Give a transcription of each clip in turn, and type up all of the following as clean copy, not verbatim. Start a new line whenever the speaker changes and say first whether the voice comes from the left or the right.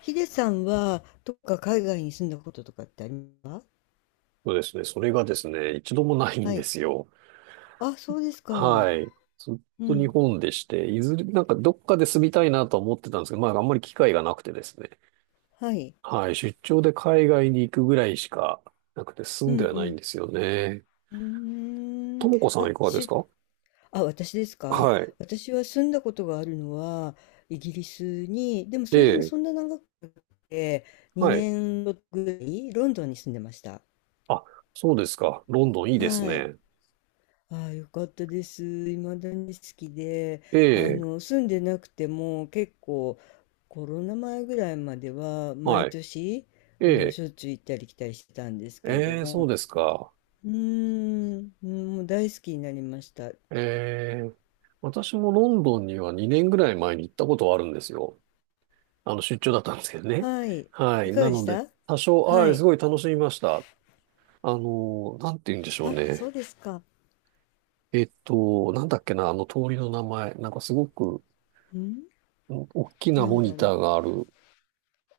left: ヒデさんは、どっか海外に住んだこととかってありますか？
right: そうですね。それがですね、一度もないん
left: は
right: で
left: い。
right: すよ。
left: あ、そうですか。
right: はい。ずっ
left: う
right: と日
left: ん。
right: 本でして、いずれ、なんかどっかで住みたいなとは思ってたんですけど、まああんまり機会がなくてですね。
left: はい。
right: はい。出張で海外に行くぐらいしかなくて住
left: う
right: ん
left: ん
right: では
left: う
right: ないん
left: ん。
right: ですよね。
left: うー
right: と
left: ん。
right: もこさん
left: あ、
right: いかがですか？
left: あ、私ですか？
right: はい。
left: 私は住んだことがあるのは、イギリスに、でも
right: え
left: それでもそん
right: え。
left: な長くて、
right: はい。
left: 2年ぐらいロンドンに住んでました。
right: あ、そうですか。ロンドンいいです
left: はい。
right: ね。
left: ああ、よかったです。未だに好きで、
right: ええ。
left: 住んでなくても結構コロナ前ぐらいまでは毎
right: はい。
left: 年、
right: え
left: うん、
right: え。
left: しょっちゅう行ったり来たりしてたんですけれど
right: ええ、そう
left: も、
right: ですか。
left: うーん、うん、もう大好きになりました。
right: ええ。私もロンドンには2年ぐらい前に行ったことはあるんですよ。あの、出張だったんですけどね。
left: はい。
right: は
left: い
right: い。
left: かが
right: な
left: で
right: の
left: し
right: で、
left: た？
right: 多少、は
left: は
right: い、す
left: い。
right: ごい楽しみました。あの、なんて言うんでしょう
left: あ、そ
right: ね。
left: うですか。
right: なんだっけな、あの通りの名前。なんかすごく、
left: うん、
right: 大きな
left: な
right: モ
left: んだ
right: ニ
left: ろ
right: タ
left: う。
right: ーがある。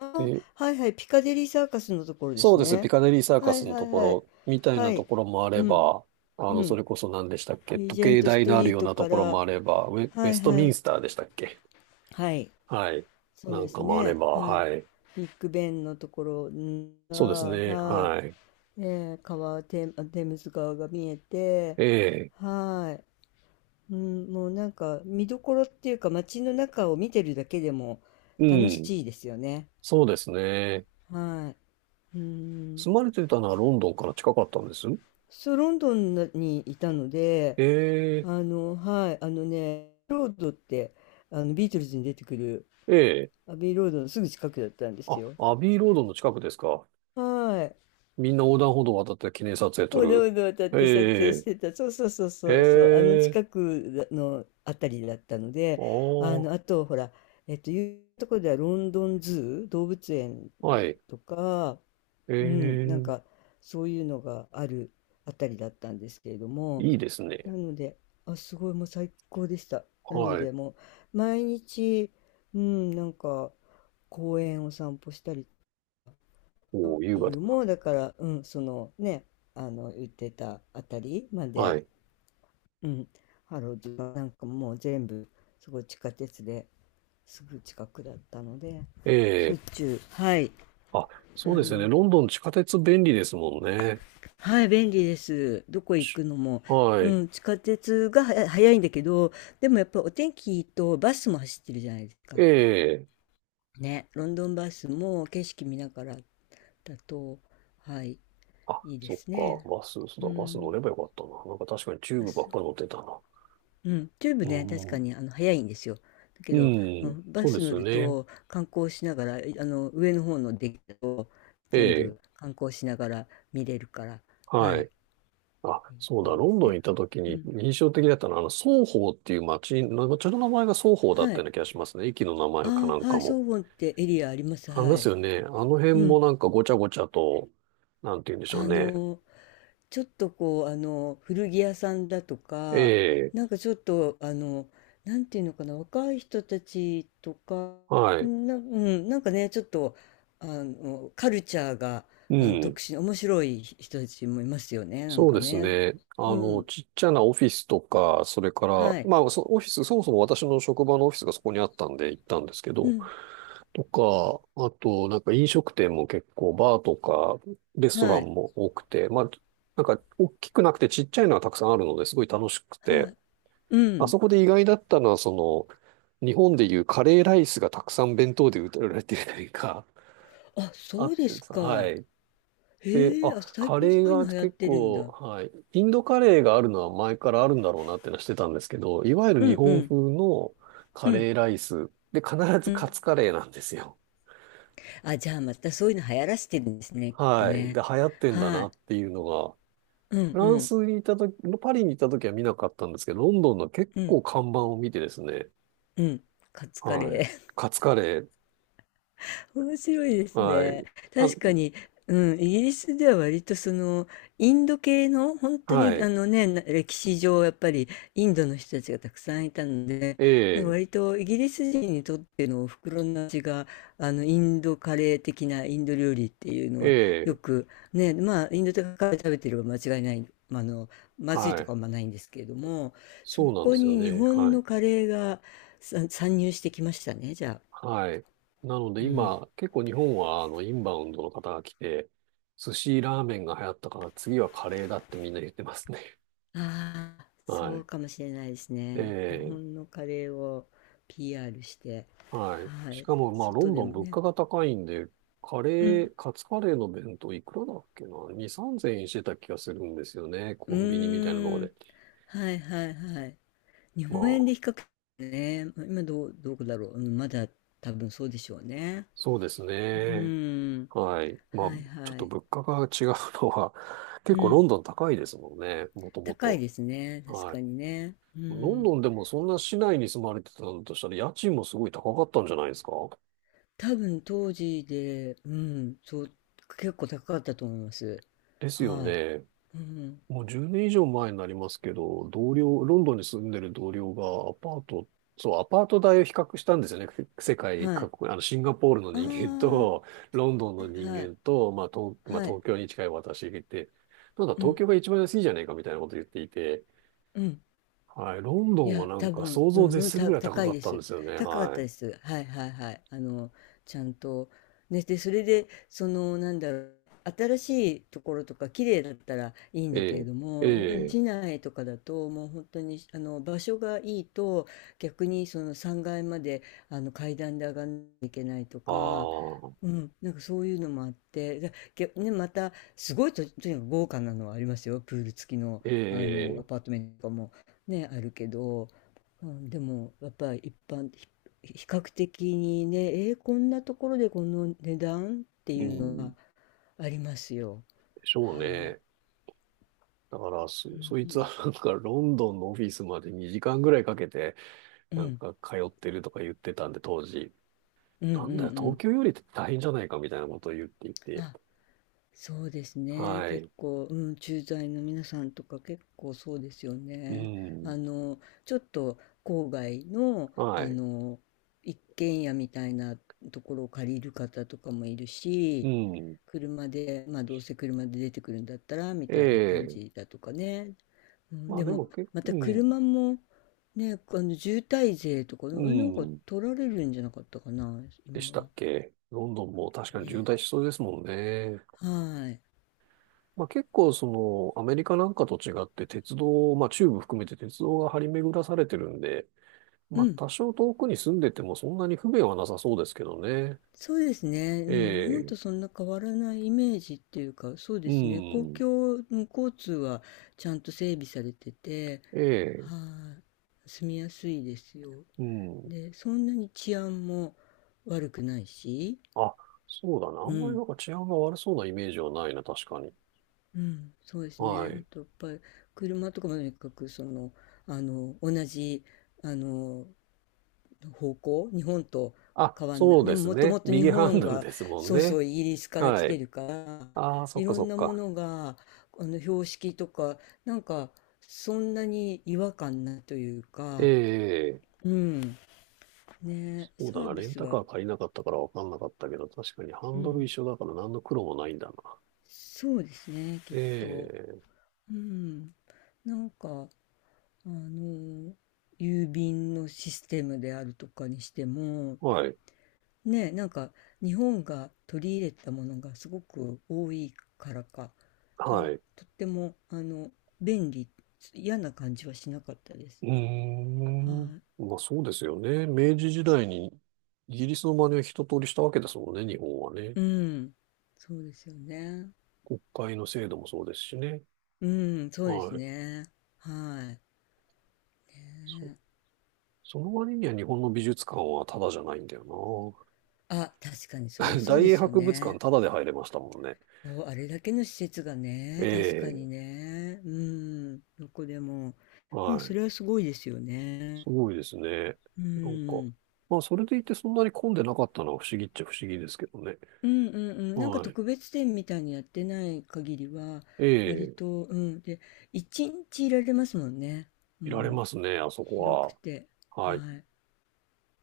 left: あ、
right: で、
left: はいはい。ピカデリーサーカスのところで
right: そう
left: す
right: です。ピ
left: ね。
right: カデリーサーカ
left: は
right: ス
left: い
right: の
left: は
right: と
left: い
right: こ
left: はい。
right: ろ、みたい
left: は
right: なと
left: い。
right: ころもあ
left: う
right: れ
left: ん、
right: ば、あ
left: う
right: の、そ
left: ん。
right: れこそ何でしたっけ、
left: リー
right: 時
left: ジェン
right: 計
left: トス
right: 台
left: ト
right: のある
left: リー
right: よう
left: ト
right: なと
left: か
right: ころ
left: ら、
right: もあれば、ウェ、ウ
left: は
right: ェ
left: い
right: スト
left: は
right: ミン
left: い。
right: スターでしたっけ？
left: はい。
right: はい。
left: そう
right: な
left: で
right: んか
left: す
right: もあれ
left: ね。
right: ば、
left: はい。
right: はい。
left: ビッグベンのところが、
right: そうですね。
left: は
right: はい。
left: い。テムズ川が見えて、
right: ええ。
left: はい。うん、もうなんか見どころっていうか街の中を見てるだけでも
right: う
left: 楽
right: ん。
left: しいですよね。
right: そうですね。
left: はい。うん。
right: 住まれてたのはロンドンから近かったんです
left: そう、ロンドンにいたので、
right: ええ、
left: はい、ロードって、ビートルズに出てくる
right: ええ。
left: アビーロードのすぐ近くだったんです
right: あ、
left: よ。
right: アビーロードの近くですか。
left: はい。
right: みんな横断歩道を渡って記念撮影撮
left: おど
right: る。
left: おどを渡って撮影し
right: ええ、
left: てた。そうそうそう
right: え
left: そうそう。あの
right: え、
left: 近くのあたりだったの
right: あ
left: で、
right: あ、
left: あと、ほら、いうところではロンドンズー、動物園
right: はい。
left: とか、
right: え
left: うん、なん
right: え、
left: か、そういうのがあるあたりだったんですけれども、
right: いいです
left: な
right: ね。
left: ので、あ、すごい、もう最高でした。なの
right: は
left: で、
right: い。
left: もう、毎日、うん、なんか、公園を散歩したりショ
right: お
left: ッ
right: ー、優
left: ピ
right: 雅
left: ン
right: だ
left: グもだから、うん、そのね、あの言ってたあたりま
right: な。は
left: で、
right: い。
left: うん、ハローズはなんかもう全部すごい地下鉄ですぐ近くだったので、
right: え
left: しょっ
right: え、
left: ちゅう、はい、
right: あ、
left: あ
right: そうですよ
left: の、
right: ね。ロンドン地下鉄便利ですもんね。
left: はい、便利です。どこ行
right: ち
left: くのも。
right: は
left: う
right: い。
left: ん、地下鉄がは早いんだけど、でもやっぱお天気とバスも走ってるじゃないですか。
right: ええ、
left: ね、ロンドンバスも景色見ながらだと、はい、
right: あ、
left: いいで
right: そっ
left: すね。
right: か。バス、そう
left: う
right: だ、バス乗
left: ん、
right: ればよかったな。なんか確かにチュー
left: バ
right: ブばっ
left: ス。
right: かり乗ってたな。
left: うん、チューブ
right: う
left: ね、確か
right: ん
left: に早いんですよ。だけ
right: う
left: ど、う
right: ん、
left: ん、バ
right: そうで
left: ス
right: す
left: 乗
right: よ
left: る
right: ね。
left: と観光しながら、あの上の方のデッキを
right: え
left: 全
right: え、
left: 部観光しながら見れるから、は
right: は
left: い、
right: い。あ、そう
left: い
right: だ、
left: いで
right: ロン
left: す
right: ドン行
left: ね。
right: った時
left: う
right: に
left: ん、
right: 印象的だったのは、あの、ソーホーっていう街、な街の名前がソーホーだっ
left: は
right: たよ
left: い。
right: うな気がしますね。駅の名前かな
left: あ
right: ん
left: あ、は
right: か
left: い、ソ
right: も。
left: ウォンってエリアあります。
right: ありま
left: は
right: す
left: い。
right: よね。あの
left: う
right: 辺
left: ん。
right: もなんかごちゃごちゃと、なんて言うんでしょう
left: あ
right: ね。
left: の、ちょっとこう、古着屋さんだと
right: え
left: か、
right: え、
left: なんかちょっと、なんていうのかな、若い人たちとか、
right: はい。
left: うん、なんかね、ちょっと、カルチャーが、
right: うん。
left: 特殊面白い人たちもいますよね、なん
right: そう
left: か
right: です
left: ね。
right: ね。
left: う
right: あの、
left: ん。
right: ちっちゃなオフィスとか、それから、
left: はい。
right: まあ、そオフィス、そもそも私の職場のオフィスがそこにあったんで行ったんですけ
left: う
right: ど、
left: ん。
right: とか、あと、なんか飲食店も結構、バーとか、レストラ
left: は
right: ン
left: い。
right: も多くて、まあ、なんか大きくなくてちっちゃいのはたくさんあるのですごい楽しく
left: は
right: て、
left: い。う
right: あ
left: ん。
right: そこで意外だったのは、その、日本でいうカレーライスがたくさん弁当で売られてるというか、
left: あ、
right: あ
left: そ
right: っ
left: うで
right: て
left: す
right: さ、は
left: か。
right: い。で、
left: へえ、
right: あ、
left: あ、最
right: カ
left: 近そ
right: レー
left: ういう
right: が
left: の流行っ
right: 結
left: てるん
right: 構、
left: だ。
right: はい。インドカレーがあるのは前からあるんだろうなってのはしてたんですけど、いわゆる
left: う
right: 日
left: んう
right: 本
left: ん。
right: 風の
left: う
right: カ
left: ん。
right: レーライスで必
left: う
right: ずカ
left: ん。
right: ツカレーなんですよ。
left: あ、じゃあまたそういうの流行らせてるんですね、きっと
right: はい。で、
left: ね。
right: 流行ってんだ
left: は
right: な
left: い。
right: っていうのが、
left: うん
right: フラ
left: う
right: ン
left: ん。
right: スにいたとき、パリにいたときは見なかったんですけど、ロンドンの結
left: うん
right: 構看板を見てですね、
left: うん。カツカ
right: は
left: レ
right: い。
left: ー。
right: カツカレー、
left: 面白いです
right: は
left: ね。
right: い。あ、
left: 確かに、うん、イギリスでは割とそのインド系の本当
right: は
left: に
right: い。
left: 歴史上やっぱりインドの人たちがたくさんいたので、
right: え
left: なんか
right: え、
left: 割とイギリス人にとってのお袋の味があのインドカレー的なインド料理っていうの
right: え
left: はよ
right: え、
left: くね、まあインドとかカレー食べてれば間違いない、まあまずい
right: は
left: とか
right: い。
left: はあんまないんですけれども、そ
right: そうなんで
left: こ
right: すよ
left: に日
right: ね。
left: 本
right: はい。
left: のカレーが参入してきましたね、じゃあ。
right: はい。なので
left: うん。
right: 今、結構日本は、あの、インバウンドの方が来て、寿司ラーメンが流行ったから次はカレーだってみんな言ってますね。
left: ああ、
right: は
left: そう
right: い。
left: かもしれないですね。日
right: ええ。
left: 本のカレーを PR して、
right: はい。
left: は
right: し
left: い、
right: かも、まあ、ロ
left: 外
right: ン
left: で
right: ドン
left: も
right: 物
left: ね。
right: 価が高いんで、カ
left: う
right: レ
left: ん、
right: ー、カツカレーの弁当いくらだっけな？ 2、3000円してた気がするんですよね。
left: う
right: コンビニみたいなとこ
left: ーん、
right: で。
left: はいはいはい。日
right: ま
left: 本円
right: あ、
left: で比較ね、今どう、どこだろう。うん、まだ多分そうでしょうね。
right: そうです
left: う
right: ね。
left: ーん、
right: はい。まあ、
left: はい
right: ちょっ
left: は
right: と
left: い。
right: 物価が違うのは、結
left: う
right: 構ロ
left: ん、
right: ンドン高いですもんね。もとも
left: 高い
right: と。
left: ですね。確
right: はい。
left: かにね。う
right: ロン
left: ん、
right: ドンでもそんな市内に住まれてたんだとしたら、家賃もすごい高かったんじゃないですか？
left: 多分当時で、うん、そう、結構高かったと思います。
right: ですよ
left: はい。
right: ね。
left: うん、
right: もう10年以上前になりますけど、同僚、ロンドンに住んでる同僚がアパート、そう、アパート代を比較したんですよね。世界
left: はい。
right: 各国、あの、シンガポールの
left: あ
right: 人間
left: あ、
right: と、ロンドン
left: は
right: の
left: い
right: 人
left: はい。
right: 間と、まあ、東、まあ、
left: はい。
right: 東京に近い私がいて、なんだ、
left: う
right: 東
left: ん、
right: 京が一番安いじゃないかみたいなこと言っていて、
left: うん。
right: はい、ロンド
left: い
right: ンは
left: や、
right: なん
left: 多
right: か
left: 分、
right: 想
left: う
right: 像を
left: ん、
right: 絶
left: うん
right: するぐ
left: た、
right: らい高
left: 高
right: か
left: い
right: っ
left: で
right: たんで
left: す。
right: すよね。
left: 高かっ
right: は
left: た
right: い。
left: です。はいはいはい。ちゃんと。ね、で、それで、その、なんだろう、新しいところとか、綺麗だったらいいんだ
right: え
left: けれ
right: え、
left: ど
right: え
left: も、うん、
right: え、
left: 市内とかだと、もう本当に、場所がいいと、逆にその3階まで、階段で上がんなきゃいけないと
right: あ
left: か、う
right: あ、
left: ん、なんかそういうのもあって、けね、また、すごいと、とにかく豪華なのはありますよ。プール付きの、
right: え
left: ア
right: え、
left: パートメントとかも。ね、あるけど、うん、でもやっぱり一般ひ比較的にね、こんなところでこの値段って
right: う
left: いうの
right: ん、で
left: はありますよ。
right: しょう
left: はい、
right: ね。だから、
left: う
right: そ、
left: ん
right: そい
left: う
right: つは
left: ん、
right: なんかロンドンのオフィスまで2時間ぐらいかけて、
left: う
right: なん
left: ん
right: か通ってるとか言ってたんで、当時、
left: うんうんう
right: なんだよ、東
left: ん、
right: 京より大変じゃないかみたいなことを言っていて、
left: あ、そうですね、
right: は
left: 結
right: い、
left: 構、うん、駐在の皆さんとか結構そうですよ
right: う
left: ね。
right: ん、
left: あのちょっと郊外の
right: はい、
left: 一軒家みたいなところを借りる方とかもいる
right: う
left: し、
right: ん、
left: 車で、まあどうせ車で出てくるんだったらみ
right: え
left: たいな感
right: え、
left: じだとかね。うん、
right: まあ
left: で
right: で
left: も
right: も結
left: ま
right: 構、
left: た
right: うん、
left: 車もね、渋滞税とかね、
right: う
left: え、なんか
right: ん、
left: 取られるんじゃなかったかな、
right: で
left: 今
right: した
left: は。
right: っけ。ロンドンも確かに渋
left: ね。
right: 滞しそうですもんね。
left: はい。
right: まあ、結構そのアメリカなんかと違って鉄道、まあ中部含めて鉄道が張り巡らされてるんで、
left: う
right: まあ、
left: ん。
right: 多少遠くに住んでてもそんなに不便はなさそうですけどね。
left: そうですね。う
right: え
left: ん。日本
right: え、
left: とそんな変わらないイメージっていうか、そうで
right: う
left: すね。公
right: ん、
left: 共、うん、交通はちゃんと整備されてて、
right: ええ、
left: はい。住みやすいですよ。
right: うん。
left: で、そんなに治安も悪くないし、
right: あ、そうだな。あ
left: う
right: んまり
left: ん。
right: なんか治安が悪そうなイメージはないな、確かに。
left: うん。そうです
right: は
left: ね。あ
right: い。
left: とやっぱり車とかもとにかく同じあの方向、日本と
right: あ、
left: 変わんな
right: そう
left: い。で
right: で
left: も
right: す
left: もと
right: ね。
left: もと日
right: 右ハン
left: 本
right: ドル
left: は
right: ですもん
left: そうそ
right: ね。
left: うイギリスから来
right: は
left: て
right: い。
left: るから、
right: ああ、そっ
left: い
right: か
left: ろ
right: そ
left: ん
right: っ
left: なも
right: か。
left: のが標識とかなんかそんなに違和感ないという
right: え
left: か、
right: え、
left: うん。ね、
right: そう
left: サ
right: だ
left: ー
right: な。
left: ビ
right: レン
left: ス
right: タ
left: は、
right: カー借りなかったからわかんなかったけど、確かにハ
left: う
right: ンドル一
left: ん、
right: 緒だから何の苦労もないんだな。
left: そうですね、きっ
right: え
left: と。
right: え、
left: うん。なんか。あの、郵便のシステムであるとかにしても、
right: はい。
left: ね、なんか日本が取り入れたものがすごく多いからか、な
right: は
left: ん
right: い。
left: とっても、便利、嫌な感じはしなかったです。
right: う
left: は
right: ーん。まあそうですよね。明治時代にイギリスの真似を一通りしたわけですもんね、日本はね。
left: い。うん。そうですよね。
right: 国会の制度もそうですしね。
left: うん、そうで
right: は
left: す
right: い。
left: ね。はい。
right: そ、
left: ね
right: その割には日本の美術館はタダじゃないんだよ
left: あ、確かにそれは
right: な。
left: そう
right: 大
left: で
right: 英
left: すよ
right: 博物館
left: ね。
right: タダで入れましたもんね。
left: そう、あれだけの施設が
right: え
left: ね、確かに
right: え、
left: ね。うん、どこでも。うん、
right: は
left: そ
right: い。
left: れはすごいですよ
right: す
left: ね。
right: ごいですね。
left: う
right: なんか、
left: ん。
right: まあそれでいてそんなに混んでなかったのは不思議っちゃ不思議ですけどね。
left: うんうんうん。なんか
right: はい。
left: 特別展みたいにやってない限りは、
right: え
left: 割
right: え、
left: と、うん。で、一日いられますもんね。
right: いられ
left: もう、
right: ますね、あそこ
left: 広く
right: は。
left: て。
right: はい。
left: はい。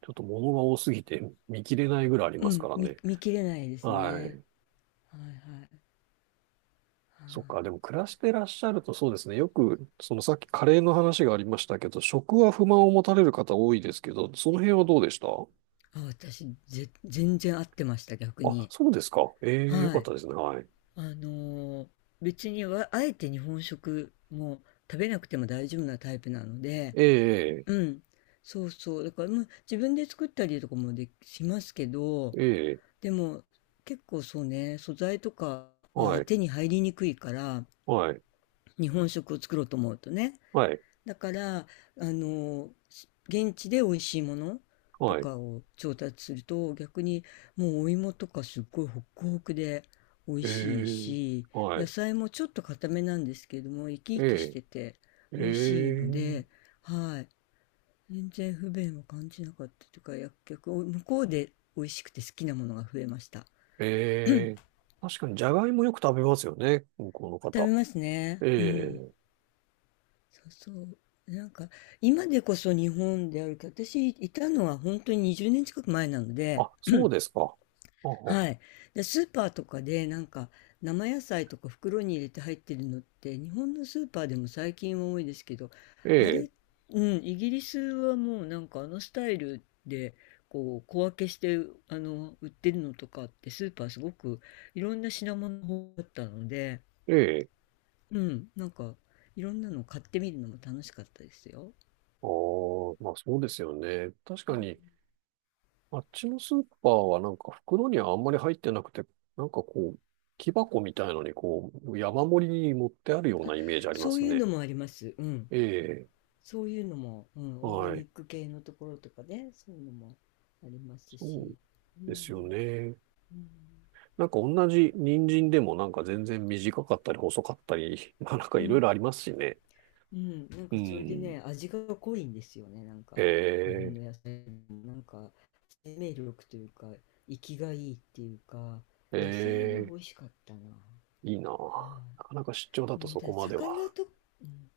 right: ちょっと物が多すぎて見切れないぐらいあり
left: う
right: ますか
left: ん、
right: らね。
left: 見切れないです
right: は
left: ね。
right: い。
left: はいはい。は
right: そっか、でも
left: い。
right: 暮らしてらっしゃるとそうですね。よく、そのさっきカレーの話がありましたけど、食は不満を持たれる方多いですけど、その辺はどうでした？
left: あ、私、全然合ってました、逆
right: あ、
left: に。
right: そうですか。ええ、よ
left: は
right: かっ
left: い。
right: たですね。はい。
left: あのー別にわあえて日本食も食べなくても大丈夫なタイプなので、
right: ええ、
left: うん、そうそう、だから、まあ、自分で作ったりとかもできしますけど、
right: ええ、
left: でも結構そうね、素材とかは
right: はい、
left: 手に入りにくいから、
right: はい、
left: 日本食を作ろうと思うとね、
right: はい、
left: だから、の、現地で美味しいものと
right: はい。
left: かを調達すると、逆にもうお芋とかすっごいホクホクで美味
right: え
left: しい
right: え、
left: し、
right: は
left: 野
right: い、
left: 菜もちょっと固めなんですけれども、生き生きし
right: ええ、
left: てて
right: え
left: 美味しいの
right: え、
left: で、はい。全然不便を感じなかったというか、逆、向こうで美味しくて好きなものが増えました。
right: ええ。確かに、じゃがいもよく食べますよね。向こうの
left: 食べ
right: 方。
left: ますね。
right: え
left: うん。
right: え。
left: そうそう。なんか、今でこそ日本であるけど、私いたのは本当に20年近く前なので、
right: あ、そうですか。あは
left: はい。で、スーパーとかで、なんか、生野菜とか袋に入れて入ってるのって、日本のスーパーでも最近は多いですけど、
right: え
left: あ
right: え、
left: れ、うん、イギリスはもうなんかあのスタイルで、こう、小分けして、売ってるのとかって、スーパーすごくいろんな品物があったので、
right: ええ。
left: うん、なんか、いろんなの買ってみるのも楽しかったですよ。
right: ああ、まあそうですよね。確かに、あっちのスーパーはなんか袋にはあんまり入ってなくて、なんかこう、木箱みたいのにこう、山盛りに持ってあるようなイメージありま
left: そう
right: す
left: いう
right: ね。
left: のもあります。うん。
right: ええ、
left: そういうのも、うん、オーガ
right: は
left: ニ
right: い。
left: ック系のところとかね、そういうのもあります
right: そう
left: し。うん、
right: ですよね。
left: うん、
right: なんか同じ人参でもなんか全然短かったり細かったり、まあなんか
left: う
right: いろい
left: ん、
right: ろありますしね。
left: うん、なん
right: う
left: かそれで
right: ん。
left: ね、味が濃いんですよね、なん
right: え
left: か、日本
right: え、
left: の野菜も、なんか、生命力というか、生きがいいっていうか、
right: え
left: 野菜は美
right: え、
left: 味しかったな。
right: いいな。
left: は
right: なかなか出張だ
left: い、う
right: と
left: ん、
right: そ
left: た
right: こ
left: だ
right: まで
left: 魚
right: は。
left: と、うん、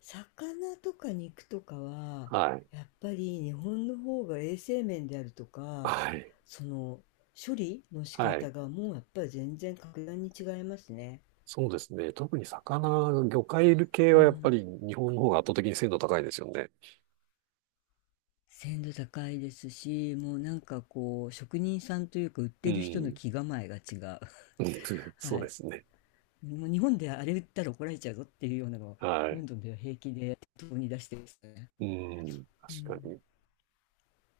left: 魚とか肉とかは
right: はい。
left: やっぱり日本の方が衛生面であるとか
right: はい。
left: その処理の仕
right: はい。
left: 方がもうやっぱり全然格段に違いますね。
right: そうですね。特に魚介系
left: う
right: はやっぱ
left: ん、
right: り日本の方が圧倒的に鮮度高いですよね。
left: 鮮度高いですし、もうなんかこう職人さんというか売っ
right: う
left: てる人の
right: ん。
left: 気構えが違う。
right: うん そ
left: は
right: うで
left: い、
right: すね。
left: もう日本であれ売ったら怒られちゃうぞっていうようなのを
right: は
left: ロン
right: い。
left: ドンでは平気で当に出してますね。
right: うん。
left: う
right: 確か
left: ん
right: に。